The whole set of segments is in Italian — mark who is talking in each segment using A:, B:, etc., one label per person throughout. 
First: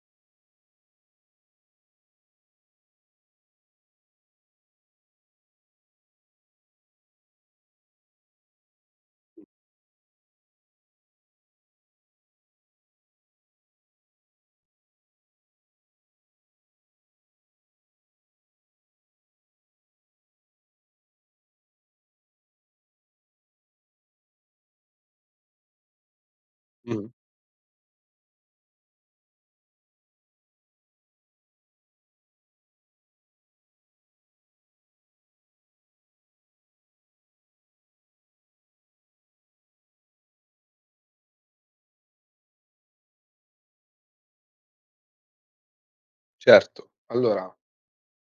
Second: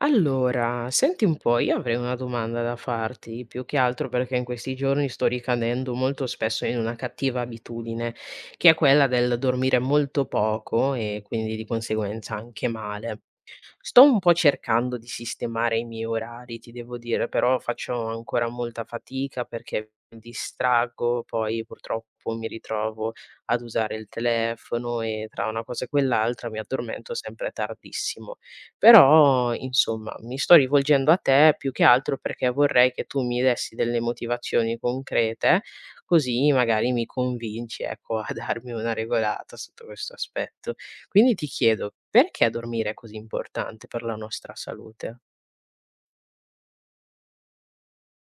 A: Allora, senti un po', io avrei una domanda da farti, più che altro perché in questi giorni sto ricadendo molto spesso in una cattiva abitudine, che è quella del dormire molto poco e quindi di conseguenza anche male. Sto un po' cercando di sistemare i miei orari, ti devo dire, però faccio ancora molta fatica perché mi distraggo, poi purtroppo mi ritrovo ad usare il telefono e tra una cosa e quell'altra mi
B: Mh,
A: addormento sempre tardissimo. Però, insomma, mi sto rivolgendo a te più che altro perché vorrei che tu mi dessi delle motivazioni concrete, così magari mi convinci, ecco, a darmi una regolata sotto questo aspetto. Quindi ti chiedo, perché dormire è così importante per la nostra salute?
B: certo. Allora,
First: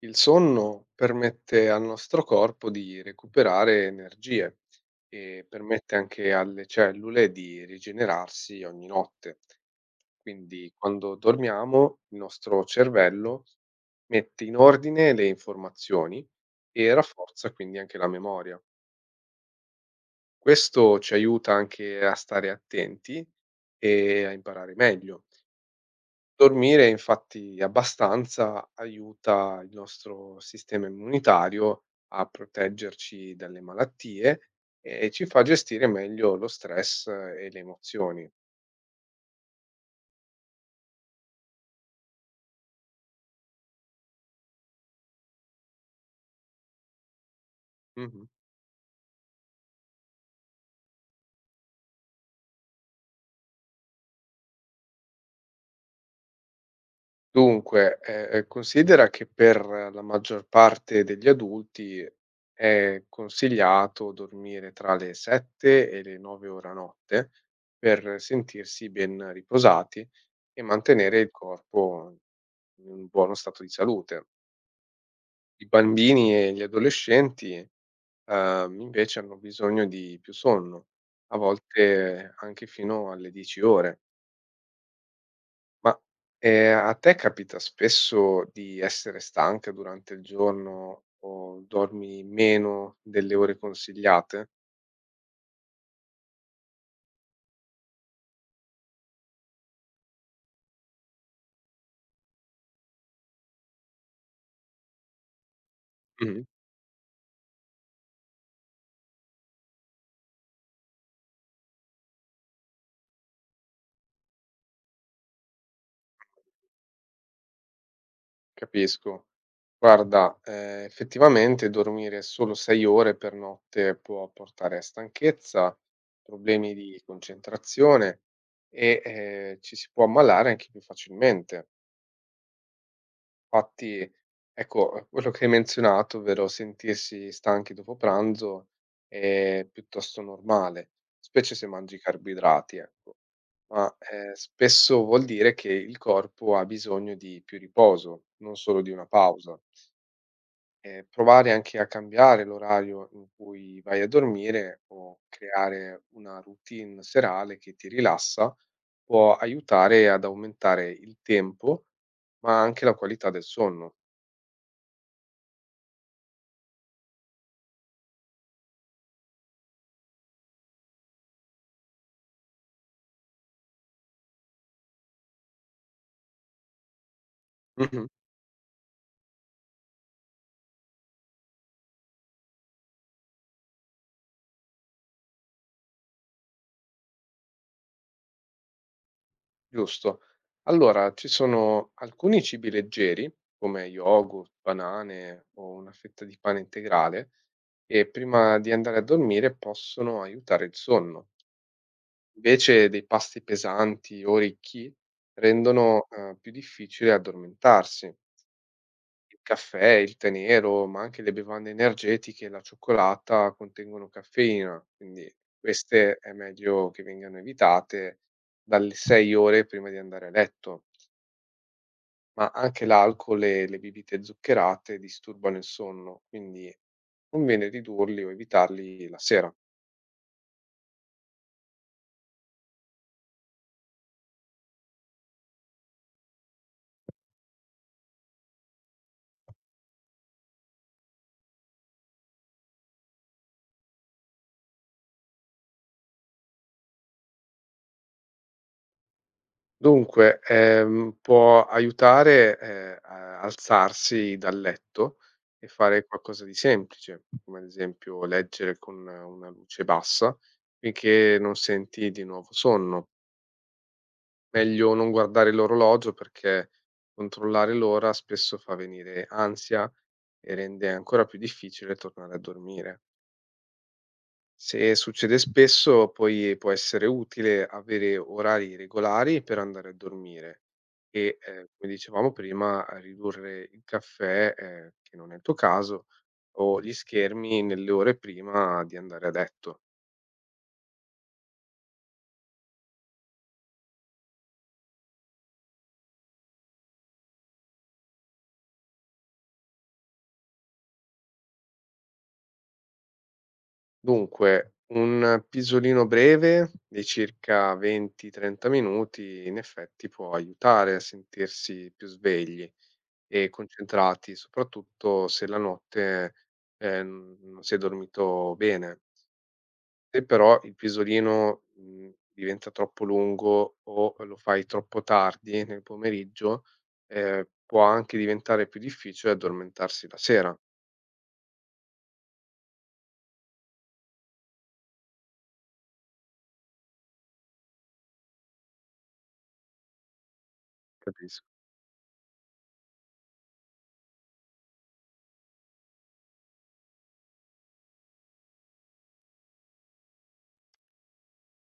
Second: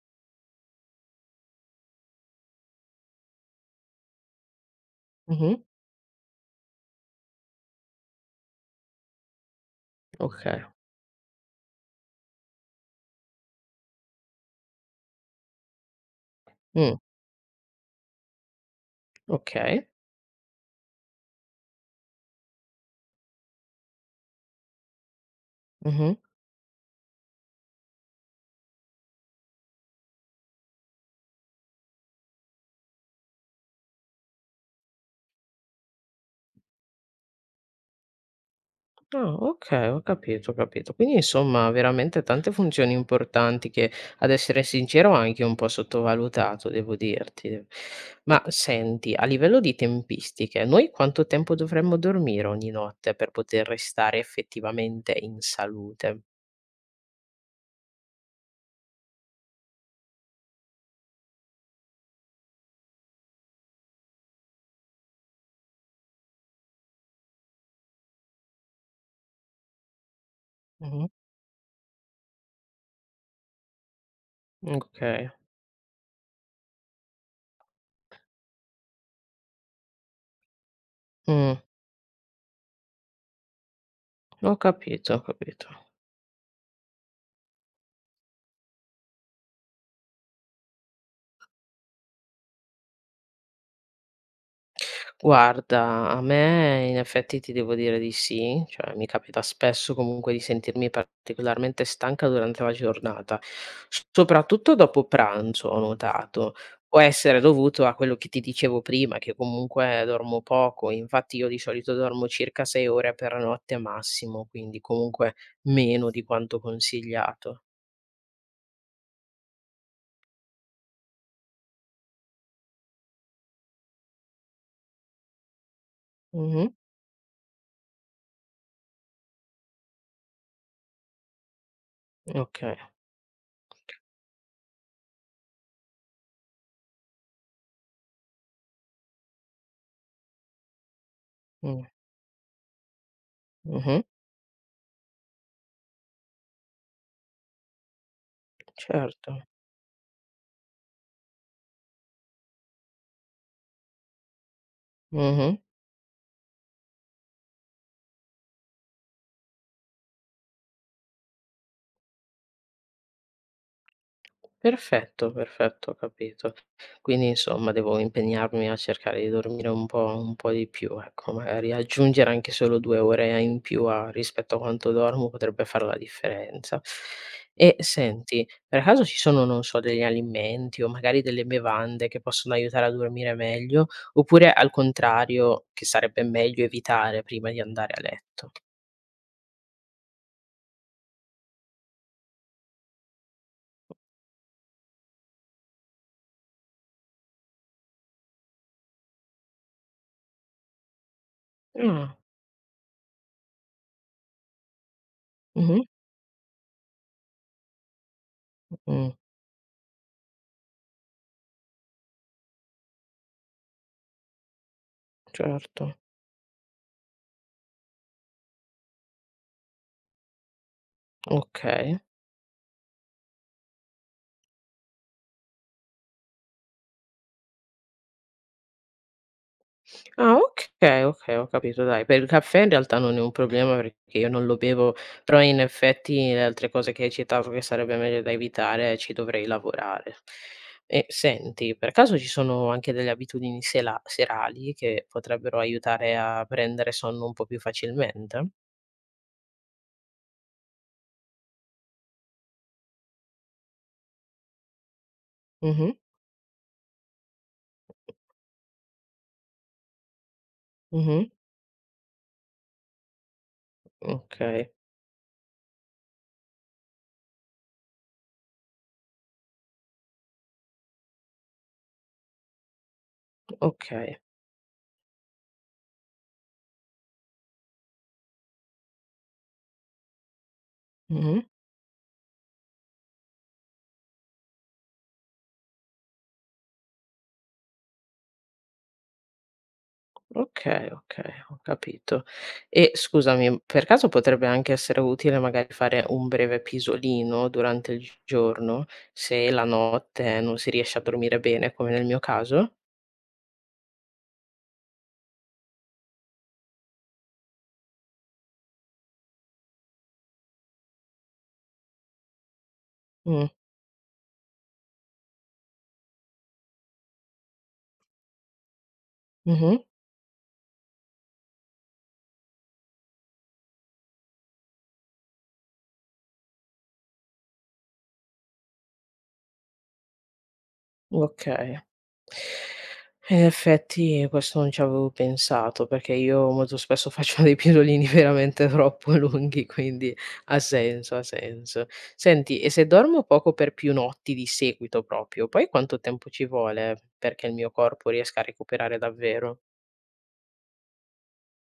B: il sonno permette al nostro corpo di recuperare energie e
A: Mh-mh,
B: permette anche alle cellule di rigenerarsi ogni notte.
A: okay.
B: Quindi
A: Vero.
B: quando dormiamo, il nostro cervello mette in ordine le informazioni e
A: Mh,
B: rafforza quindi anche la memoria.
A: okay.
B: Questo ci aiuta anche a stare attenti e a imparare meglio.
A: Mh-mh.
B: Dormire infatti abbastanza aiuta il nostro sistema immunitario a proteggerci dalle malattie e ci fa gestire meglio lo stress e le emozioni.
A: Ah, okay, ho capito, ho capito. Quindi insomma veramente tante funzioni importanti che, ad essere sincero, ho anche un po' sottovalutato, devo dirti.
B: Mh-mh.
A: Ma senti, a livello di tempistiche, noi quanto tempo dovremmo dormire ogni notte per poter restare effettivamente in salute?
B: Dunque, considera che per la maggior parte degli adulti è consigliato dormire tra le 7 e le 9 ore a notte per sentirsi ben riposati e
A: Mh-mh,
B: mantenere il corpo in un buono stato di salute.
A: okay.
B: I bambini e gli adolescenti, invece hanno bisogno di più sonno, a
A: Mh,
B: volte anche fino alle 10 ore.
A: ho capito, ho capito.
B: Ma, a te capita spesso di essere stanca durante il giorno o dormi meno delle ore consigliate?
A: Guarda, a me in effetti ti devo dire di sì, cioè mi capita spesso comunque di sentirmi particolarmente stanca durante la giornata, soprattutto dopo pranzo, ho
B: Mh-mh.
A: notato. Può essere dovuto a quello che ti dicevo prima, che comunque dormo poco, infatti io di solito dormo circa 6 ore per notte massimo, quindi comunque meno di quanto consigliato.
B: Capisco. Guarda, effettivamente dormire solo 6 ore per notte può portare a stanchezza,
A: Mhm,
B: problemi di concentrazione e, ci si può ammalare anche più facilmente.
A: ok,
B: Infatti, ecco, quello che hai menzionato, ovvero sentirsi stanchi dopo pranzo, è piuttosto normale, specie se
A: mm,
B: mangi carboidrati, ecco. Ma,
A: mhm,
B: spesso vuol dire che il corpo ha bisogno di più riposo, non solo di una
A: certo.
B: pausa. Provare anche a cambiare l'orario in cui vai a dormire o
A: Mhm.
B: creare una routine serale che ti rilassa, può aiutare ad aumentare il tempo, ma anche la qualità del sonno.
A: Perfetto, perfetto, ho capito. Quindi insomma devo impegnarmi a cercare di dormire un po' di più, ecco, magari aggiungere anche solo 2 ore in più a rispetto a quanto dormo potrebbe far la differenza. E
B: Mh-mh,
A: senti, per caso ci sono, non so, degli alimenti o magari delle bevande che possono aiutare a dormire meglio, oppure al contrario che sarebbe meglio evitare prima di andare a letto?
B: giusto. Allora ci sono alcuni cibi leggeri, come yogurt, banane o una fetta di pane integrale, che prima di andare a dormire possono aiutare il sonno.
A: Ah,
B: Invece dei pasti pesanti o ricchi
A: mh-mh,
B: rendono, più difficile addormentarsi.
A: mh,
B: Il caffè, il tè nero, ma anche le bevande energetiche e la cioccolata contengono caffeina, quindi
A: certo,
B: queste è meglio che vengano evitate dalle 6 ore prima di andare a letto.
A: okay.
B: Ma anche l'alcol e le bibite zuccherate disturbano il sonno, quindi conviene ridurli o evitarli la sera.
A: Ah, okay, okay, ho capito dai. Per il caffè in realtà non è un problema perché io non lo bevo, però in effetti le altre cose che hai citato che sarebbe meglio da evitare ci dovrei lavorare. E senti, per caso ci sono anche delle abitudini sela serali che potrebbero aiutare a prendere sonno un po' più facilmente?
B: Dunque, può aiutare, a alzarsi dal letto e
A: Mh-mh,
B: fare qualcosa di semplice, come ad esempio leggere con una luce bassa
A: mh-mh,
B: finché non senti di nuovo sonno.
A: okay,
B: Meglio non guardare l'orologio perché controllare l'ora spesso fa venire ansia e rende ancora più difficile tornare a dormire.
A: okay,
B: Se succede spesso, poi può essere utile avere orari regolari per andare a dormire e,
A: mh-mh.
B: come dicevamo prima, a ridurre il caffè, che non è il tuo caso, o gli schermi nelle ore prima di andare a letto.
A: Okay, okay, ho capito. E scusami, per caso potrebbe anche essere utile magari fare un breve pisolino durante il giorno, se la notte non si riesce a dormire bene, come nel mio caso?
B: Dunque, un pisolino breve di circa 20-30 minuti in effetti può aiutare a sentirsi più svegli
A: Mh,
B: e concentrati, soprattutto se la notte, non si è dormito bene.
A: mh-mh.
B: Se però il pisolino, diventa troppo lungo o lo fai troppo tardi nel pomeriggio, può anche diventare più difficile addormentarsi la sera.
A: Okay. In effetti questo non ci avevo pensato, perché io molto spesso faccio dei pisolini veramente troppo lunghi, quindi ha senso, ha
B: Capisco.
A: senso. Senti, e se dormo poco per più notti di seguito proprio, poi quanto tempo ci vuole perché il mio corpo riesca a recuperare davvero?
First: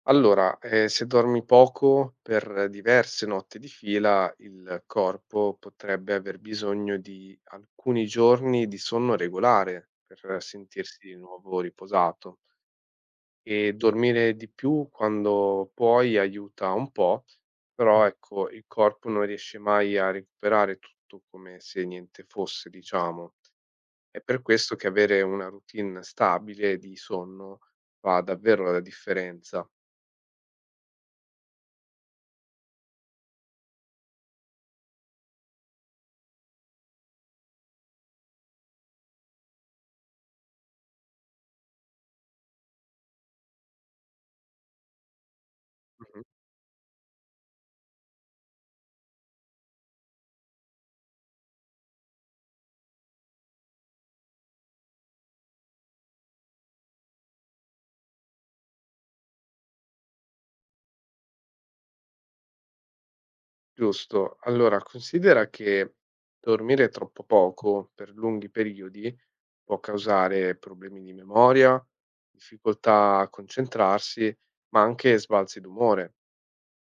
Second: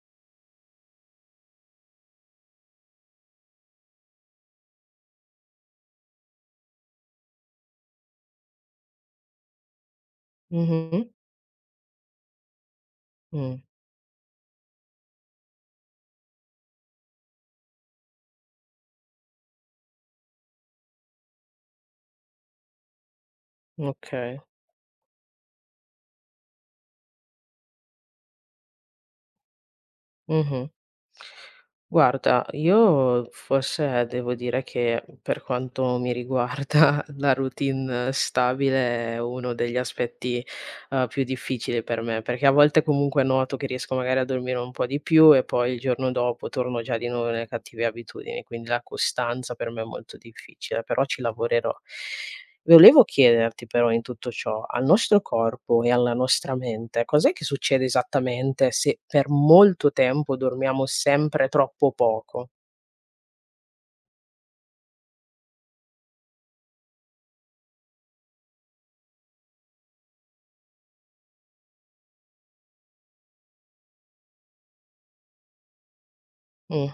B: Allora, se dormi poco per diverse notti di fila, il corpo potrebbe aver bisogno di alcuni giorni di sonno regolare per sentirsi
A: Mh-mh.
B: di nuovo riposato.
A: Mh,
B: E dormire di più quando puoi aiuta un po', però ecco, il corpo non riesce mai a recuperare tutto come se niente fosse, diciamo. È
A: okay.
B: per questo che avere una routine stabile di sonno fa davvero la differenza.
A: Mh-mh. Guarda, io forse devo dire che per quanto mi riguarda la routine stabile è uno degli aspetti più difficili per me, perché a volte comunque noto che riesco magari a dormire un po' di più e poi il giorno
B: Mh-mh.
A: dopo torno già di nuovo nelle cattive abitudini, quindi la costanza per me è molto difficile, però ci lavorerò. Volevo chiederti però in tutto ciò, al nostro corpo e alla nostra mente, cos'è che succede esattamente se per molto tempo dormiamo sempre troppo poco?
B: Giusto. Allora, considera che dormire troppo poco per lunghi periodi può causare problemi di memoria, difficoltà a concentrarsi, ma anche sbalzi d'umore.
A: Mh,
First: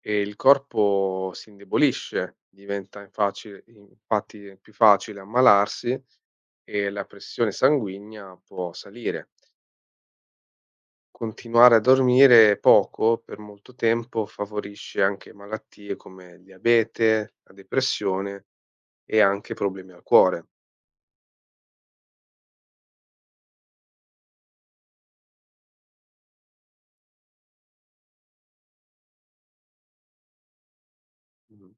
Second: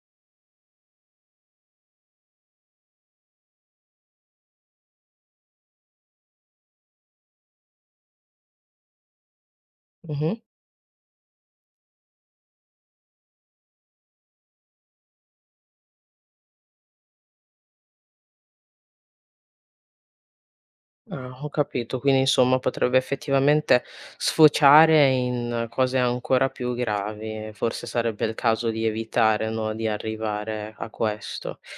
B: E il corpo si indebolisce, diventa infaci infatti più facile ammalarsi e la pressione sanguigna può salire.
A: mh-mh.
B: Continuare a dormire poco per molto tempo favorisce anche malattie come il diabete, la depressione e anche problemi al cuore.
A: Ah, ho capito, quindi insomma potrebbe effettivamente sfociare in cose ancora più gravi, forse sarebbe il caso di evitare, no, di arrivare a questo.
B: Mh.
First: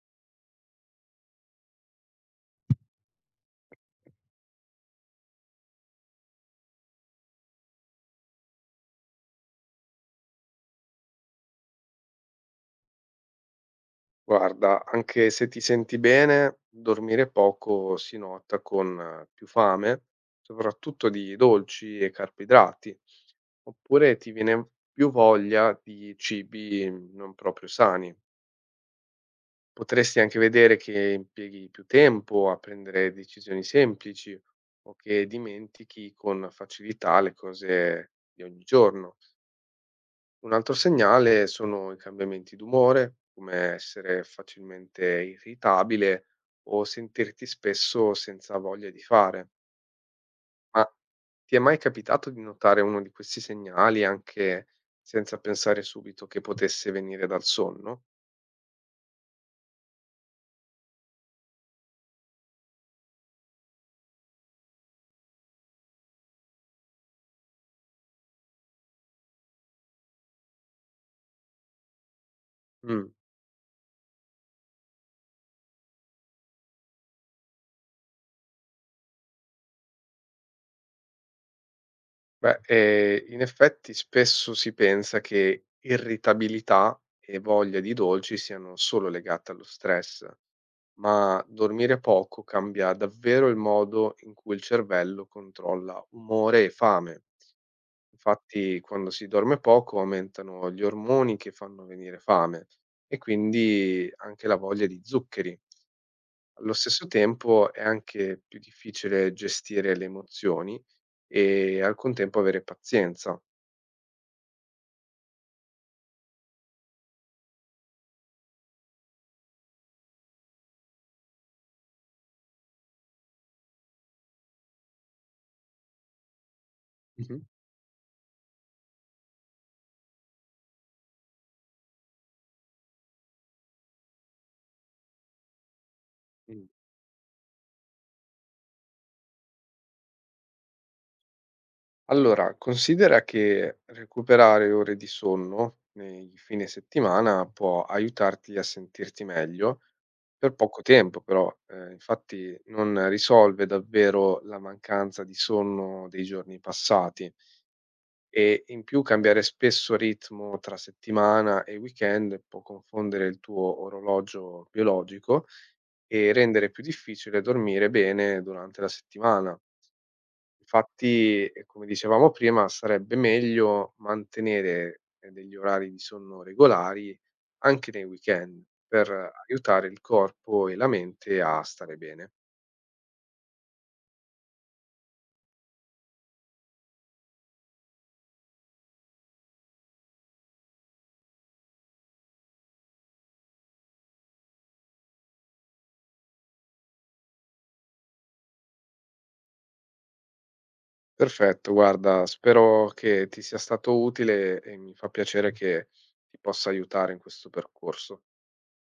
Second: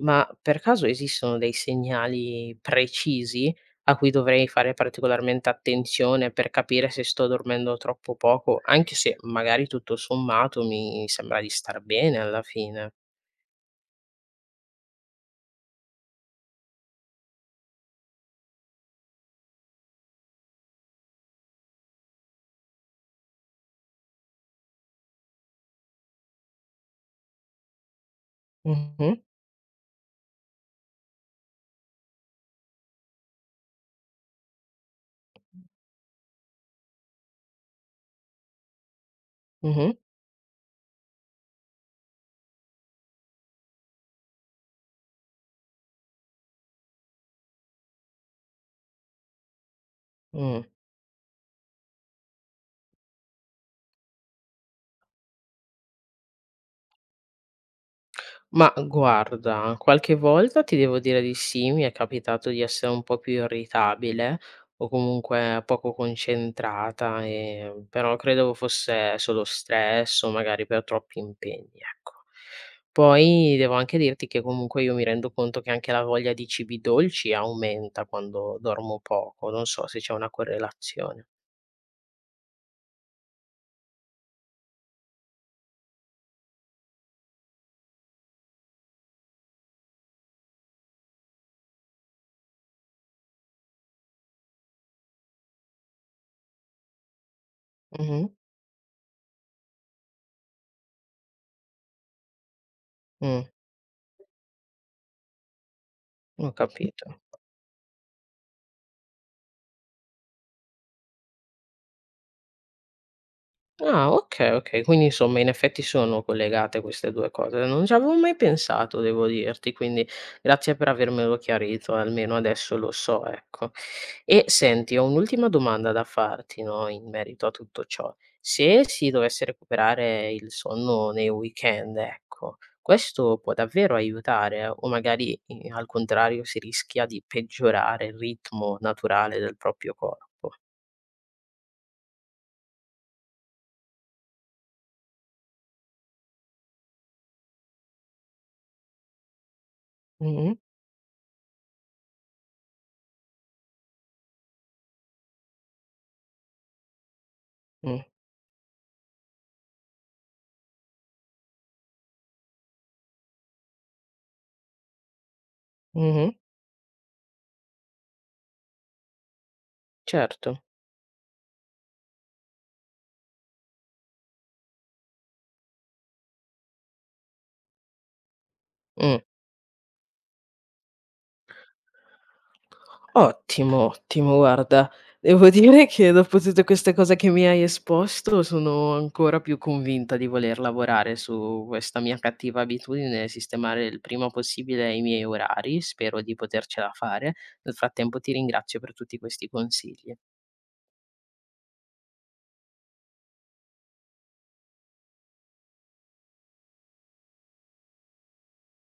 A: Ma per caso esistono dei segnali precisi a cui dovrei fare particolarmente attenzione per capire se sto dormendo troppo poco, anche se magari tutto sommato mi sembra di star bene alla fine?
B: Guarda, anche se ti senti bene, dormire poco si nota con più fame, soprattutto di dolci e carboidrati, oppure ti viene più voglia di cibi non proprio sani.
A: Mh-mh,
B: Potresti anche vedere che impieghi più tempo a prendere decisioni semplici o che dimentichi con facilità le cose di ogni giorno.
A: mh-mh,
B: Un altro segnale sono i cambiamenti d'umore, come essere facilmente irritabile o sentirti spesso senza voglia di fare.
A: mh.
B: Ma ti è mai capitato di notare uno di questi segnali anche senza pensare subito che potesse venire dal sonno?
A: Ma guarda, qualche volta ti devo dire di sì, mi è capitato di essere un po' più irritabile o comunque poco concentrata, però credevo fosse solo stress o magari per troppi impegni, ecco.
B: Mm.
A: Poi devo anche dirti che comunque io mi rendo conto che anche la voglia di cibi dolci aumenta quando dormo poco, non so se c'è una correlazione.
B: Beh, in effetti spesso si pensa che irritabilità e voglia di dolci siano solo legate allo stress, ma dormire poco cambia davvero il modo in cui il cervello controlla umore e fame.
A: Mhm,
B: Infatti, quando si dorme poco aumentano gli ormoni che fanno venire fame e
A: mm,
B: quindi anche la voglia di zuccheri.
A: ho
B: Allo stesso
A: capito.
B: tempo è anche più difficile gestire le emozioni e al contempo avere pazienza.
A: Ah, okay, okay. Quindi insomma in effetti sono collegate queste 2 cose. Non ci avevo mai pensato devo dirti, quindi grazie per avermelo chiarito, almeno adesso lo so, ecco. E senti, ho un'ultima domanda da farti, no, in merito a tutto ciò. Se si dovesse recuperare il sonno nei weekend, ecco, questo può davvero aiutare o magari i al contrario si
B: Mhm.
A: rischia di peggiorare il ritmo naturale del proprio corpo?
B: Allora, considera che recuperare ore di sonno nei fine settimana può aiutarti a sentirti meglio per
A: Mh-mh,
B: poco tempo, però infatti non risolve davvero la mancanza di sonno dei giorni passati
A: mh,
B: e in più cambiare spesso ritmo tra settimana e weekend può confondere il tuo orologio biologico
A: mh-mh,
B: e rendere più difficile dormire bene durante la settimana.
A: certo,
B: Infatti, come dicevamo prima, sarebbe meglio mantenere, degli orari di sonno regolari anche nei weekend, per
A: mh.
B: aiutare il corpo e la mente a stare bene.
A: Ottimo, ottimo, guarda, devo dire che dopo tutte queste cose che mi hai esposto sono ancora più convinta di voler lavorare su questa mia cattiva abitudine, e sistemare il prima possibile i miei orari, spero di potercela fare. Nel frattempo ti ringrazio per tutti questi consigli.
B: Perfetto, guarda, spero che ti sia stato utile e mi fa piacere che ti possa aiutare in questo percorso.